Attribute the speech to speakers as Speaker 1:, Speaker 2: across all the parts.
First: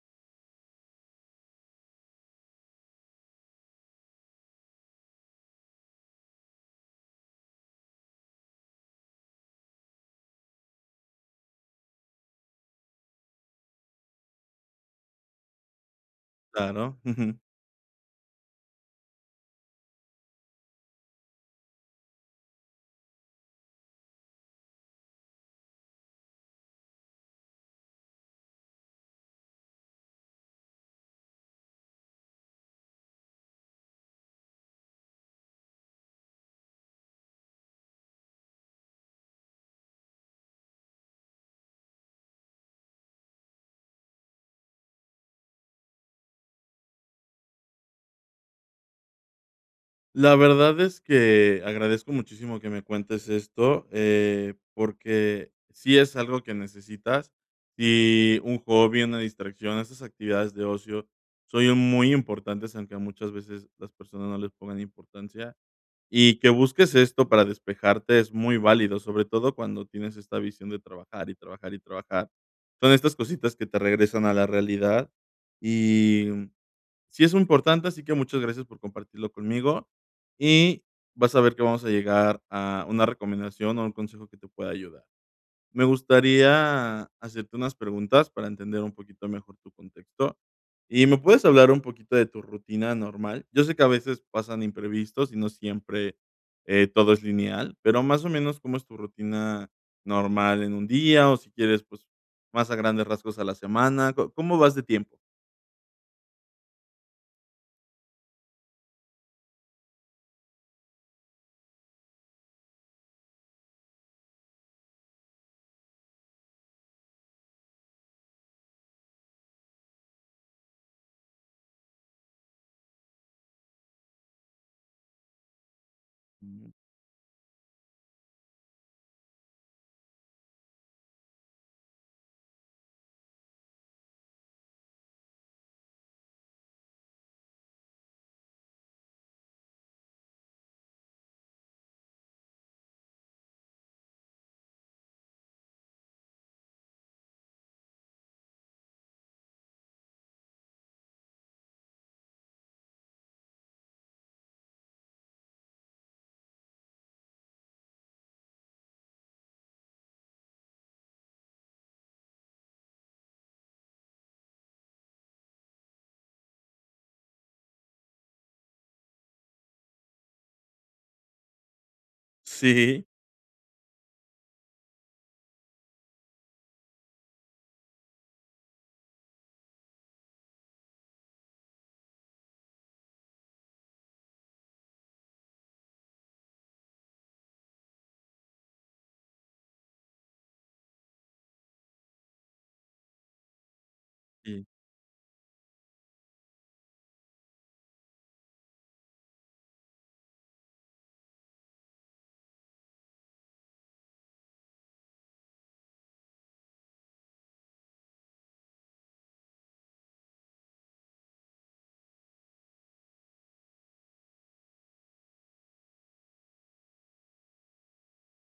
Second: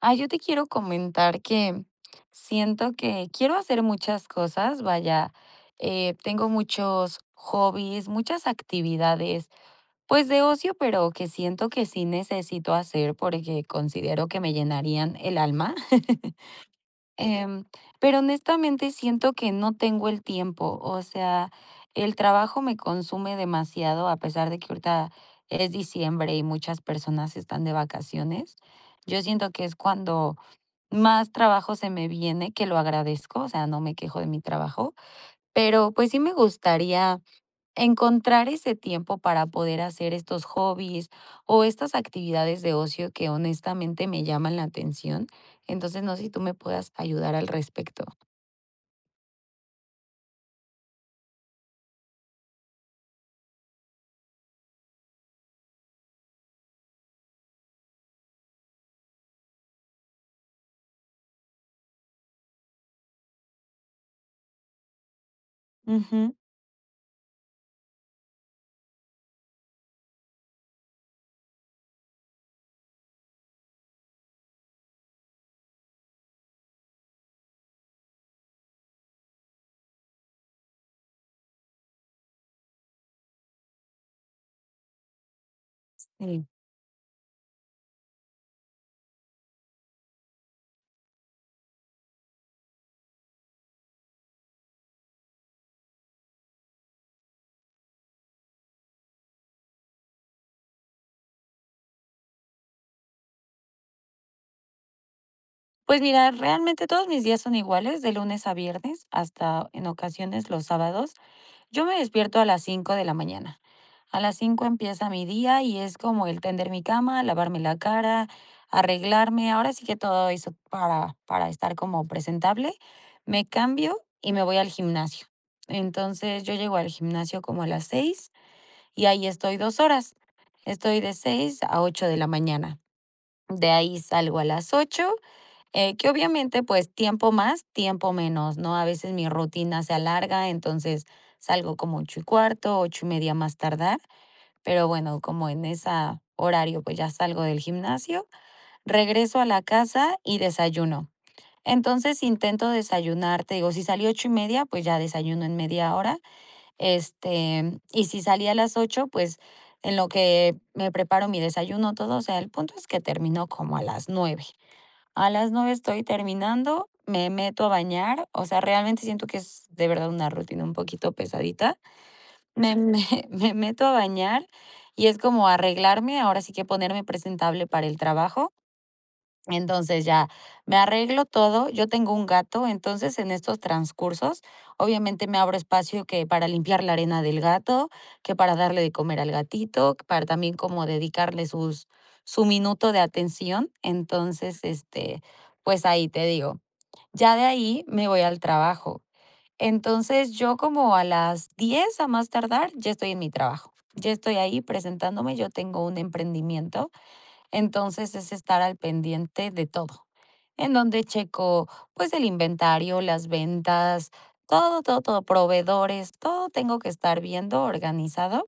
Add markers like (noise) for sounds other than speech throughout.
Speaker 1: Ah, yo te quiero comentar que, mm, siento que quiero hacer muchas cosas, vaya, eh, tengo muchos hobbies, muchas actividades, pues, de ocio, pero que siento que sí necesito hacer porque considero que me llenarían el alma. (chuckles)
Speaker 2: Claro, ujú.
Speaker 1: Em, pero honestamente siento que no tengo el tiempo. O sea, el trabajo me consume demasiado a pesar de que ahorita es diciembre y muchas personas están de vacaciones. Yo siento que es cuando más trabajo se me viene, que lo agradezco, o sea, no me quejo de mi trabajo. Pero pues sí me gustaría encontrar ese tiempo para poder hacer estos hobbies, o estas actividades de ocio que honestamente me llaman la atención. Entonces, no sé si tú me puedas ayudar al respecto.
Speaker 2: La verdad es que, agradezco muchísimo que me cuentes esto, eh, porque sí es algo que necesitas. Y un hobby, una distracción, esas actividades de ocio, son muy importantes, aunque muchas veces las personas no les pongan importancia.
Speaker 1: Ujú.
Speaker 2: Y que busques esto para despejarte es muy válido, sobre todo cuando tienes esta visión de trabajar y trabajar y trabajar. Son estas cositas que te regresan a la realidad y, mm, sí es importante, así que muchas gracias por compartirlo conmigo. Y vas a ver que vamos a llegar a una recomendación o un consejo que te pueda ayudar. Me
Speaker 1: Sí.
Speaker 2: gustaría hacerte unas preguntas para entender un poquito mejor tu contexto y me puedes hablar un poquito de tu rutina normal. Yo sé que a veces pasan imprevistos y no siempre, eh, todo es lineal, pero más o menos ¿cómo es tu rutina normal en un día?, o si quieres, pues más a grandes rasgos a la semana. ¿Co cómo vas de tiempo?
Speaker 1: Pues mira, realmente todos mis días son iguales de lunes a viernes hasta en ocasiones los sábados. Yo me despierto a las 5 de la mañana. A las 5 empieza mi día y es como el tender mi cama, lavarme la cara, arreglarme. Ahora sí que todo eso para para estar como presentable. Me cambio y me voy al gimnasio. Entonces yo llego al gimnasio como a las 6 y ahí estoy 2 horas. Estoy de 6 a 8 de la mañana. De ahí salgo a las 8 eh, que, obviamente, pues, tiempo más, tiempo menos, ¿no?, a veces mi rutina se alarga. Entonces salgo como 8 y cuarto, 8 y media, más tardar. Pero bueno, como en esa, horario, pues ya salgo del gimnasio, regreso a la casa y desayuno. Entonces intento desayunar. Te digo si salí 8 y media, pues ya desayuno en media hora. Este y si salí a las 8 pues en lo que, me preparo mi desayuno todo, o sea, el punto es que termino como a las 9. A las 9 estoy terminando, me meto a bañar. O sea, realmente siento que es de verdad una rutina un poquito pesadita. Me me
Speaker 2: Sí.
Speaker 1: me meto a bañar y es como arreglarme. Ahora sí que ponerme presentable para el trabajo. Entonces ya me arreglo todo. Yo tengo un gato. Entonces, en estos transcursos, obviamente me abro espacio que para limpiar la arena del gato, que para darle de comer al gatito, para también como dedicarle sus su minuto de atención. Entonces
Speaker 2: Sí.
Speaker 1: este, pues ahí te digo, ya de ahí me voy al trabajo. Entonces yo como a las 10 a más tardar ya estoy en mi trabajo. Ya estoy ahí presentándome. Yo tengo un emprendimiento. Entonces es estar al pendiente de todo, en donde checo, pues el inventario, las ventas, todo, todo, todo proveedores, todo. Tengo que estar viendo organizado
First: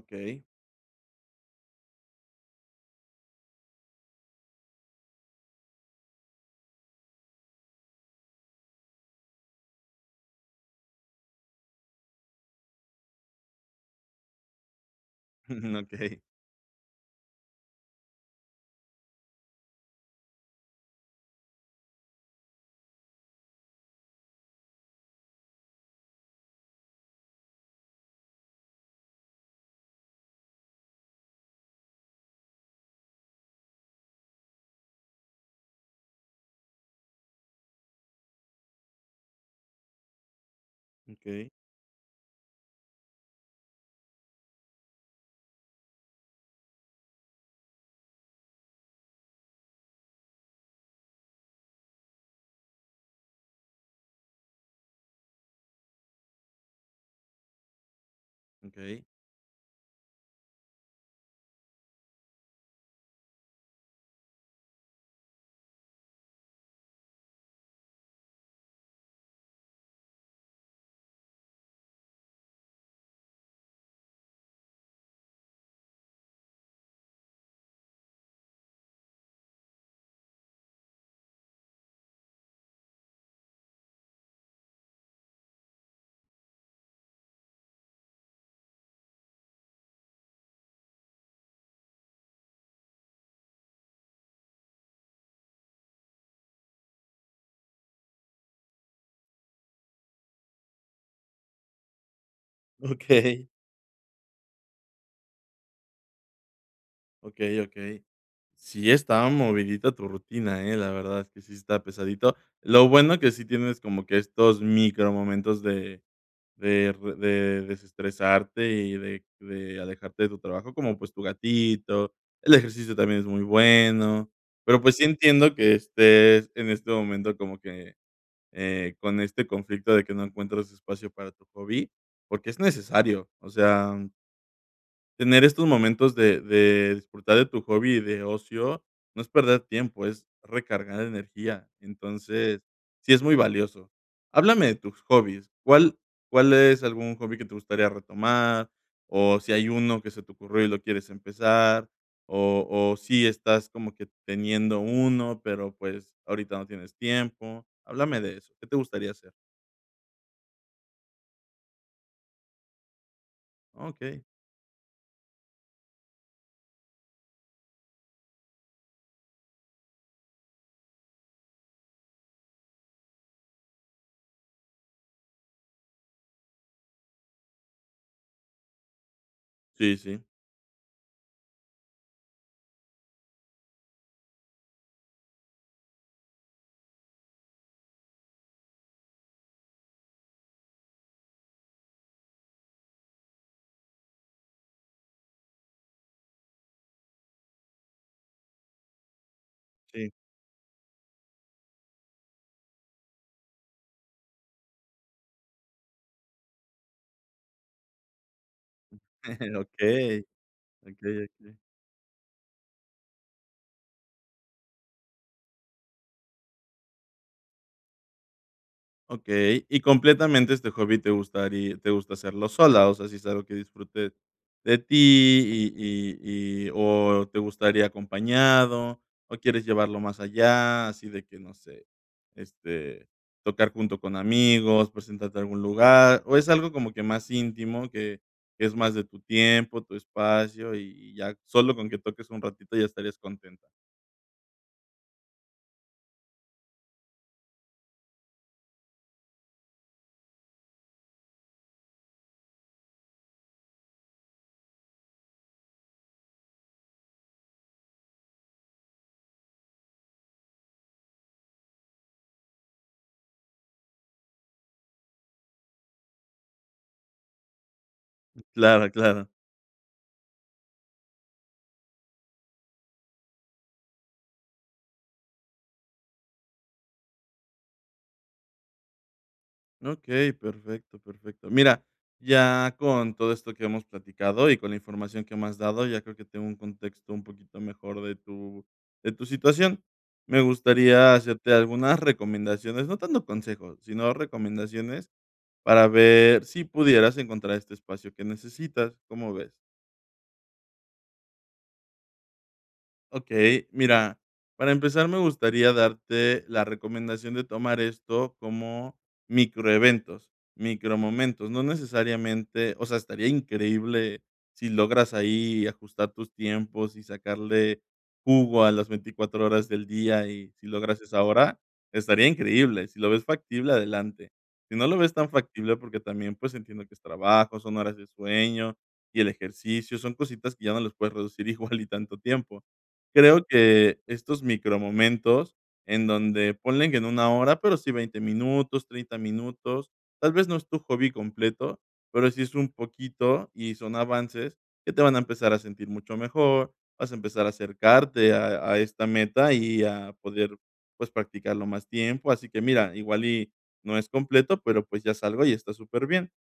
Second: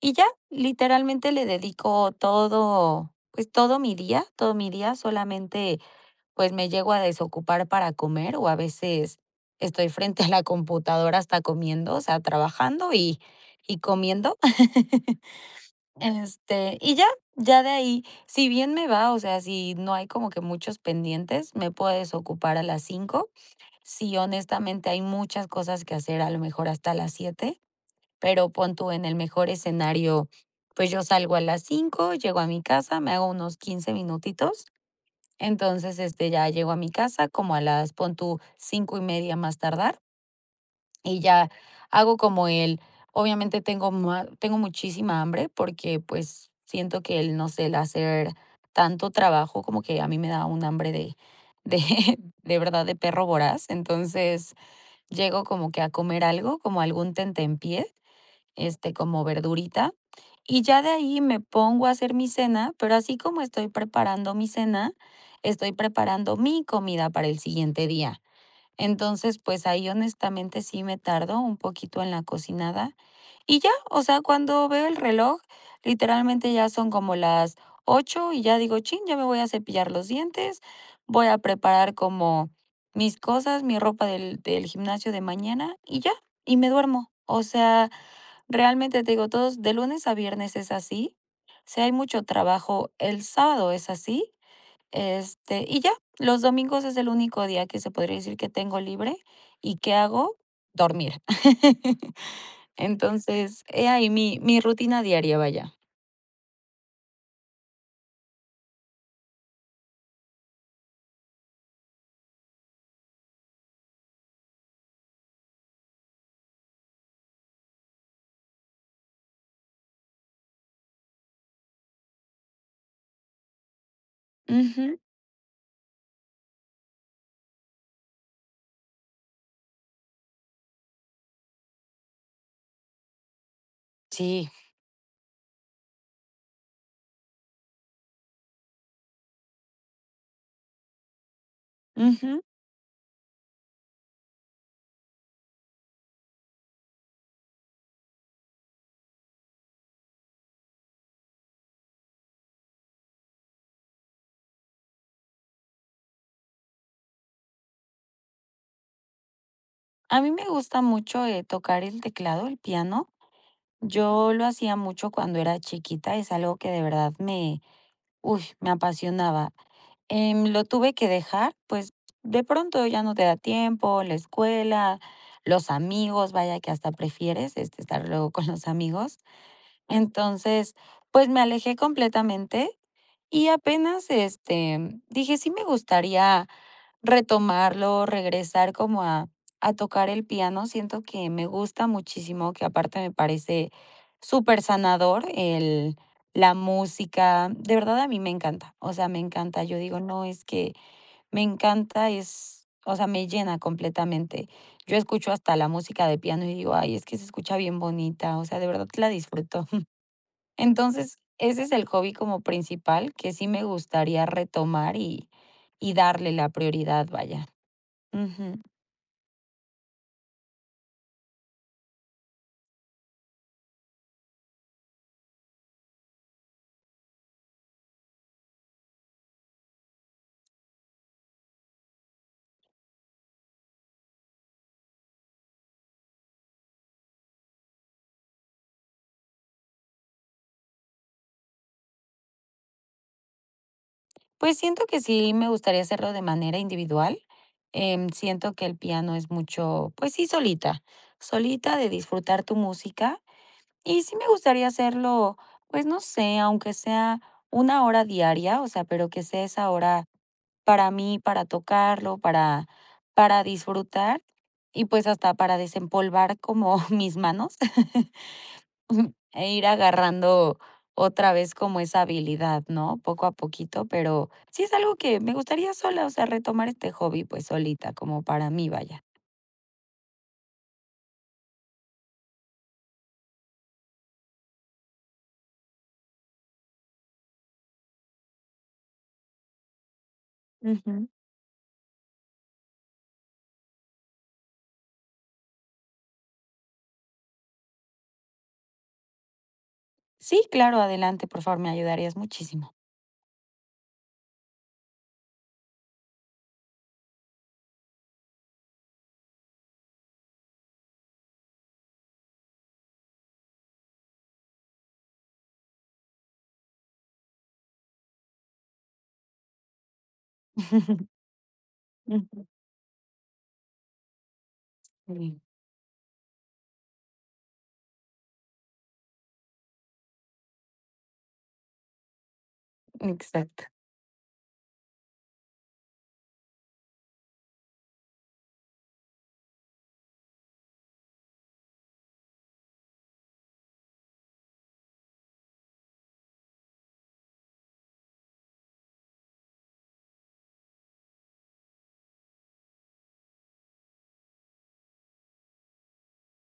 Speaker 1: y ya literalmente le dedico todo. Pues todo mi día todo mi día solamente pues me llego a desocupar para comer o a veces estoy frente a la computadora hasta comiendo, o sea, trabajando y y comiendo. (chuckles)
Speaker 2: Okey.
Speaker 1: Este, y ya, ya de ahí, si bien me va. O sea, si no hay como que muchos pendientes, me puedes ocupar a las 5. Sí, honestamente, hay muchas cosas que hacer, a lo mejor hasta las 7. Pero pon tú en el mejor escenario. Pues yo salgo a las 5 llego a mi casa, me hago unos 15 minutitos. Entonces este ya llego a mi casa como a las pon tú 5 y media a más tardar. Y ya
Speaker 2: Okey.
Speaker 1: hago como él Obviamente tengo mua tengo muchísima hambre, porque, pues, siento que el, no sé el hacer tanto trabajo, como que a mí me da un hambre de de de verdad de perro voraz. Entonces, llego como que a comer algo como algún tentempié, este,
Speaker 2: Okey.
Speaker 1: como verdurita y ya de ahí me pongo a hacer mi cena. Pero así como estoy preparando mi cena, estoy preparando mi comida para el siguiente día. Entonces, pues ahí, honestamente, sí me tardo un poquito en la cocinada y ya, o sea, cuando veo el reloj literalmente ya son como las 8 y ya digo: "Chin, ya me voy a cepillar los dientes". Voy a preparar como mis cosas, mi ropa del del gimnasio de mañana y ya y me duermo. O sea, realmente te digo, todos de lunes a viernes es así. Sí, hay mucho trabajo, el sábado es así, este y ya los domingos es el único día que se podría decir que tengo libre. ¿Y qué hago? Dormir. (chuckles)
Speaker 2: Okey.
Speaker 1: Entonces, he ahí mi mi rutina diaria. Vaya.
Speaker 2: Okey, okey, sí, esta movidita tu rutina, ¿eh? La verdad es que sí está pesadito. Lo bueno que sí tienes como que estos micro momentos de de de desestresarte y de de alejarte de tu trabajo, como, pues, tu gatito, el ejercicio también es muy bueno, pero, pues,
Speaker 1: Ujú.
Speaker 2: sí entiendo que estés en este momento como que, eh, con este conflicto de que no encuentras espacio para tu hobby, porque es necesario. O sea,
Speaker 1: Sí.
Speaker 2: tener estos momentos de de disfrutar de tu hobby y de ocio, no es perder tiempo, es recargar energía.
Speaker 1: Ujú.
Speaker 2: Entonces sí, es muy valioso. Háblame de tus hobbies. ¿Cuál cuál es algún hobby que te gustaría retomar o si hay uno que se te ocurrió y lo quieres empezar o o si estás como que teniendo uno, pero pues ahorita no tienes tiempo? Háblame de eso, ¿qué te gustaría hacer?
Speaker 1: A mí me gusta mucho eh, tocar el teclado, el piano.
Speaker 2: Okey.
Speaker 1: Yo lo hacía mucho cuando era chiquita. Es algo que de verdad me uy, me apasionaba. Eh, lo tuve que dejar, pues de pronto ya no te da tiempo, la escuela, los amigos. Vaya que hasta prefieres este estar luego con los amigos.
Speaker 2: Sí, sí.
Speaker 1: Entonces, pues me alejé completamente y apenas este dije: "Sí, me gustaría, retomarlo", regresar como a a tocar el piano. Siento que me gusta muchísimo, que aparte me parece súper sanador el la música, de verdad a mí me encanta. O sea, me encanta. Yo digo:
Speaker 2: Sí.
Speaker 1: "No, es que me encanta", es, o sea, me llena completamente. Yo escucho hasta la música de piano y digo: "Ay, es que se escucha bien bonita", o sea, de verdad la
Speaker 2: (chuckles)
Speaker 1: disfruto.
Speaker 2: Okey,
Speaker 1: (chuckles)
Speaker 2: okey,
Speaker 1: Entonces
Speaker 2: okey.
Speaker 1: ese es el hobby como principal que sí me gustaría retomar y y darle la prioridad, vaya, ujú.
Speaker 2: Okey, y completamente este hobby ¿te gustarí te gusta hacerlo sola? O sea, si es algo que disfrutes de ti y y y o ¿te gustaría acompañado o quieres llevarlo más allá? Así de que no sé, este, tocar junto con amigos, presentarte a algún lugar o ¿es algo como que más íntimo que que es más de tu tiempo, tu espacio y y ya solo con que toques un ratito ya estarías contenta?
Speaker 1: Pues siento que sí me gustaría hacerlo de manera individual. Em, siento que el piano es mucho pues sí, solita solita de disfrutar tu música y sí me gustaría hacerlo. Pues no sé, aunque sea 1 hora diaria, o sea, pero que sea esa hora para mí, para tocarlo, para para disfrutar y, pues, hasta para desempolvar como (chuckles) mis manos. (chuckles) Ujú.
Speaker 2: Claro, claro.
Speaker 1: Eh, ir agarrando otra vez como esa habilidad, ¿no? Poco a poquito, pero sí es algo que me gustaría sola, o sea, retomar este hobby. Pues solita como para mí vaya.
Speaker 2: Okey, perfecto, perfecto. Mira, ya con todo esto que hemos platicado y con la información que me has dado, ya creo que tengo un contexto un poquito mejor de tu de tu situación. Me
Speaker 1: Ujú.
Speaker 2: gustaría hacerte algunas recomendaciones no tanto consejos, sino recomendaciones, para ver si pudieras encontrar este espacio que necesitas, ¿cómo ves?
Speaker 1: Sí, claro, adelante, por favor, me ayudarías muchísimo.
Speaker 2: Okey, mira, para empezar, me gustaría darte la recomendación de tomar esto como microeventos, micromomentos. No necesariamente o sea, estaría increíble, si logras ahí ajustar tus tiempos y sacarle jugo a las 24 horas del día y si logras
Speaker 1: (chuckles)
Speaker 2: esa hora, estaría
Speaker 1: Ujú.
Speaker 2: increíble. Si lo ves factible, adelante, si no lo ves
Speaker 1: Muy
Speaker 2: tan
Speaker 1: bien.
Speaker 2: factible, porque también, pues entiendo que es trabajo, son horas de sueño y el ejercicio, son cositas que ya no les puedes reducir igual y tanto tiempo. Creo
Speaker 1: Exacto.
Speaker 2: que estos micromomentos, en donde ponle que no 1 hora, pero sí, 20 minutos, 30 minutos. Tal vez no es tu hobby completo, pero si es un poquito y son avances que te van a empezar a sentir mucho mejor. Vas a empezar a acercarte a a esta meta y a poder, pues, practicarlo más tiempo. Así que mira, igual y no es completo, pero pues ya es algo y está superbién.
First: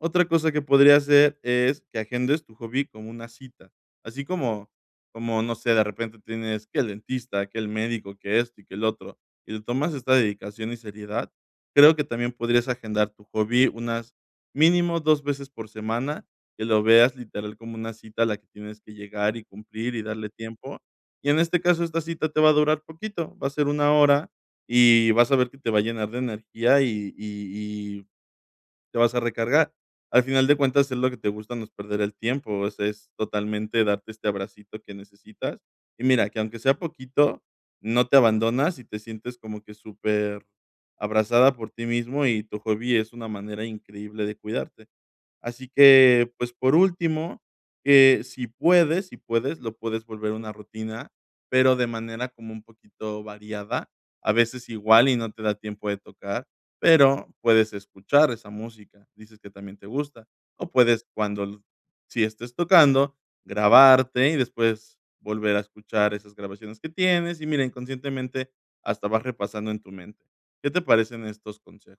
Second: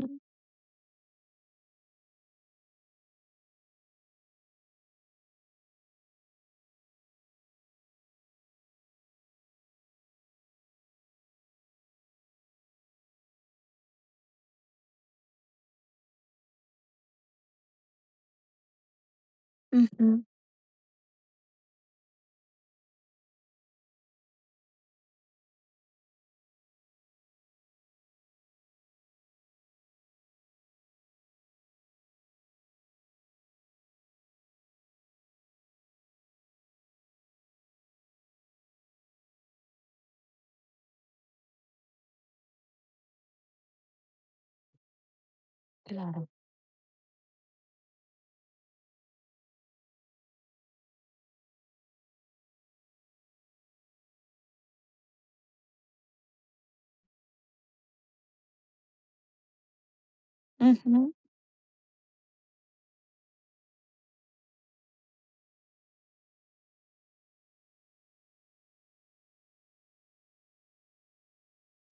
Speaker 2: Otra cosa que podrías hacer, es que agendes tu hobby como una cita, así como como, no sé, de repente tienes, que el dentista, que el médico, que esto y que lo otro y le tomas esta dedicación y seriedad, creo que también podrías agendar tu hobby unas mínimo 2 veces por semana, que lo veas literal como una cita, a la que tienes que llegar y cumplir y
Speaker 1: Ujú.
Speaker 2: darle tiempo. Y en este caso esta cita te va a durar poquito. Va a ser 1 hora y vas a ver que te va a llenar de energía y y y te vas a recargar. Al final de cuentas, es lo que te gusta. No es perder el tiempo, eso es, totalmente darte este abracito que necesitas y mira que aunque sea poquito, no te abandonas y te sientes como que superabrazada por ti mismo y tu hobby es una manera increíble de cuidarte. Así
Speaker 1: Claro.
Speaker 2: que, pues, por último, que si puedes si puedes, lo puedes volver a una rutina, pero de manera como un poquito variada, a veces igual y no te da tiempo de tocar, pero puedes escuchar esa música, dices que también te gusta o puedes,
Speaker 1: Ujú.
Speaker 2: cuando sí estés tocando, grabarte y después volver a escuchar esas grabaciones que tienes y mira, inconscientemente hasta vas repasando en tu mente. ¿Qué te parecen estos consejos?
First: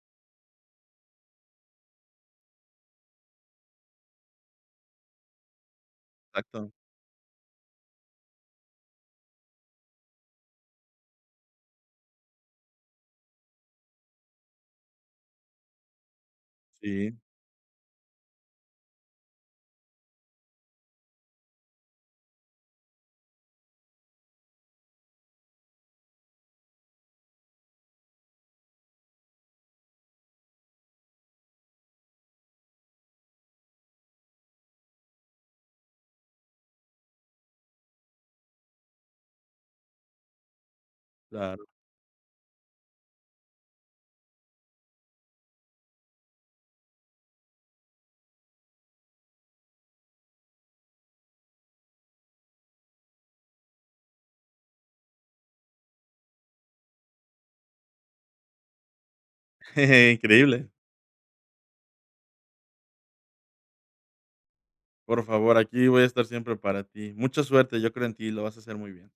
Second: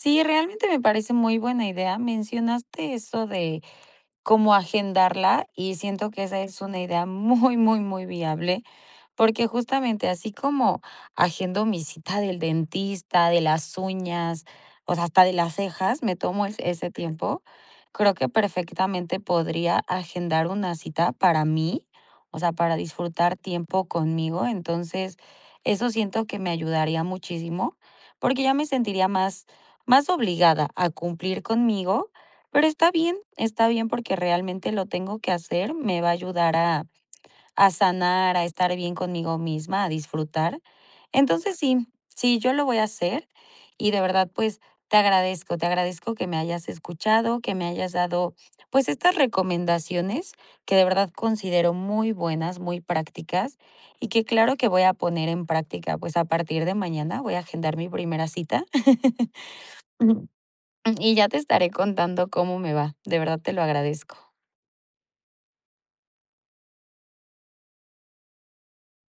Speaker 1: Sí, realmente me parece muy buena idea. Mencionaste eso de cómo agendarla y siento que esa es
Speaker 2: Exacto.
Speaker 1: una idea muy, muy, muy viable. Porque justamente así como agendo mi cita del dentista, de las uñas, o sea, hasta de las cejas. Me tomo es ese
Speaker 2: Sí.
Speaker 1: tiempo. Creo que perfectamente podría agendar una cita para mí, o sea, para disfrutar tiempo conmigo. Entonces eso siento que me ayudaría muchísimo porque ya me sentiría más más obligada a cumplir conmigo. Pero está bien, está bien, porque realmente lo tengo que hacer. Me va a ayudar a a sanar, a estar bien conmigo misma, a disfrutar. Entonces
Speaker 2: Claro.
Speaker 1: sí, sí, yo lo voy a hacer y de verdad, pues te agradezco. Te agradezco que me hayas escuchado, que me hayas dado, pues, estas recomendaciones que de verdad considero muy buenas, muy prácticas y que claro que voy a poner en práctica. Pues a partir de mañana voy a agendar mi primera cita. (chuckles)
Speaker 2: (chuckles) Increíble.
Speaker 1: Y ya te estaré contando cómo me va. De verdad te lo agradezco.
Speaker 2: Por favor, aquí voy a estar siempre para ti. Mucha suerte. Yo creo en ti y lo vas a hacer muy bien.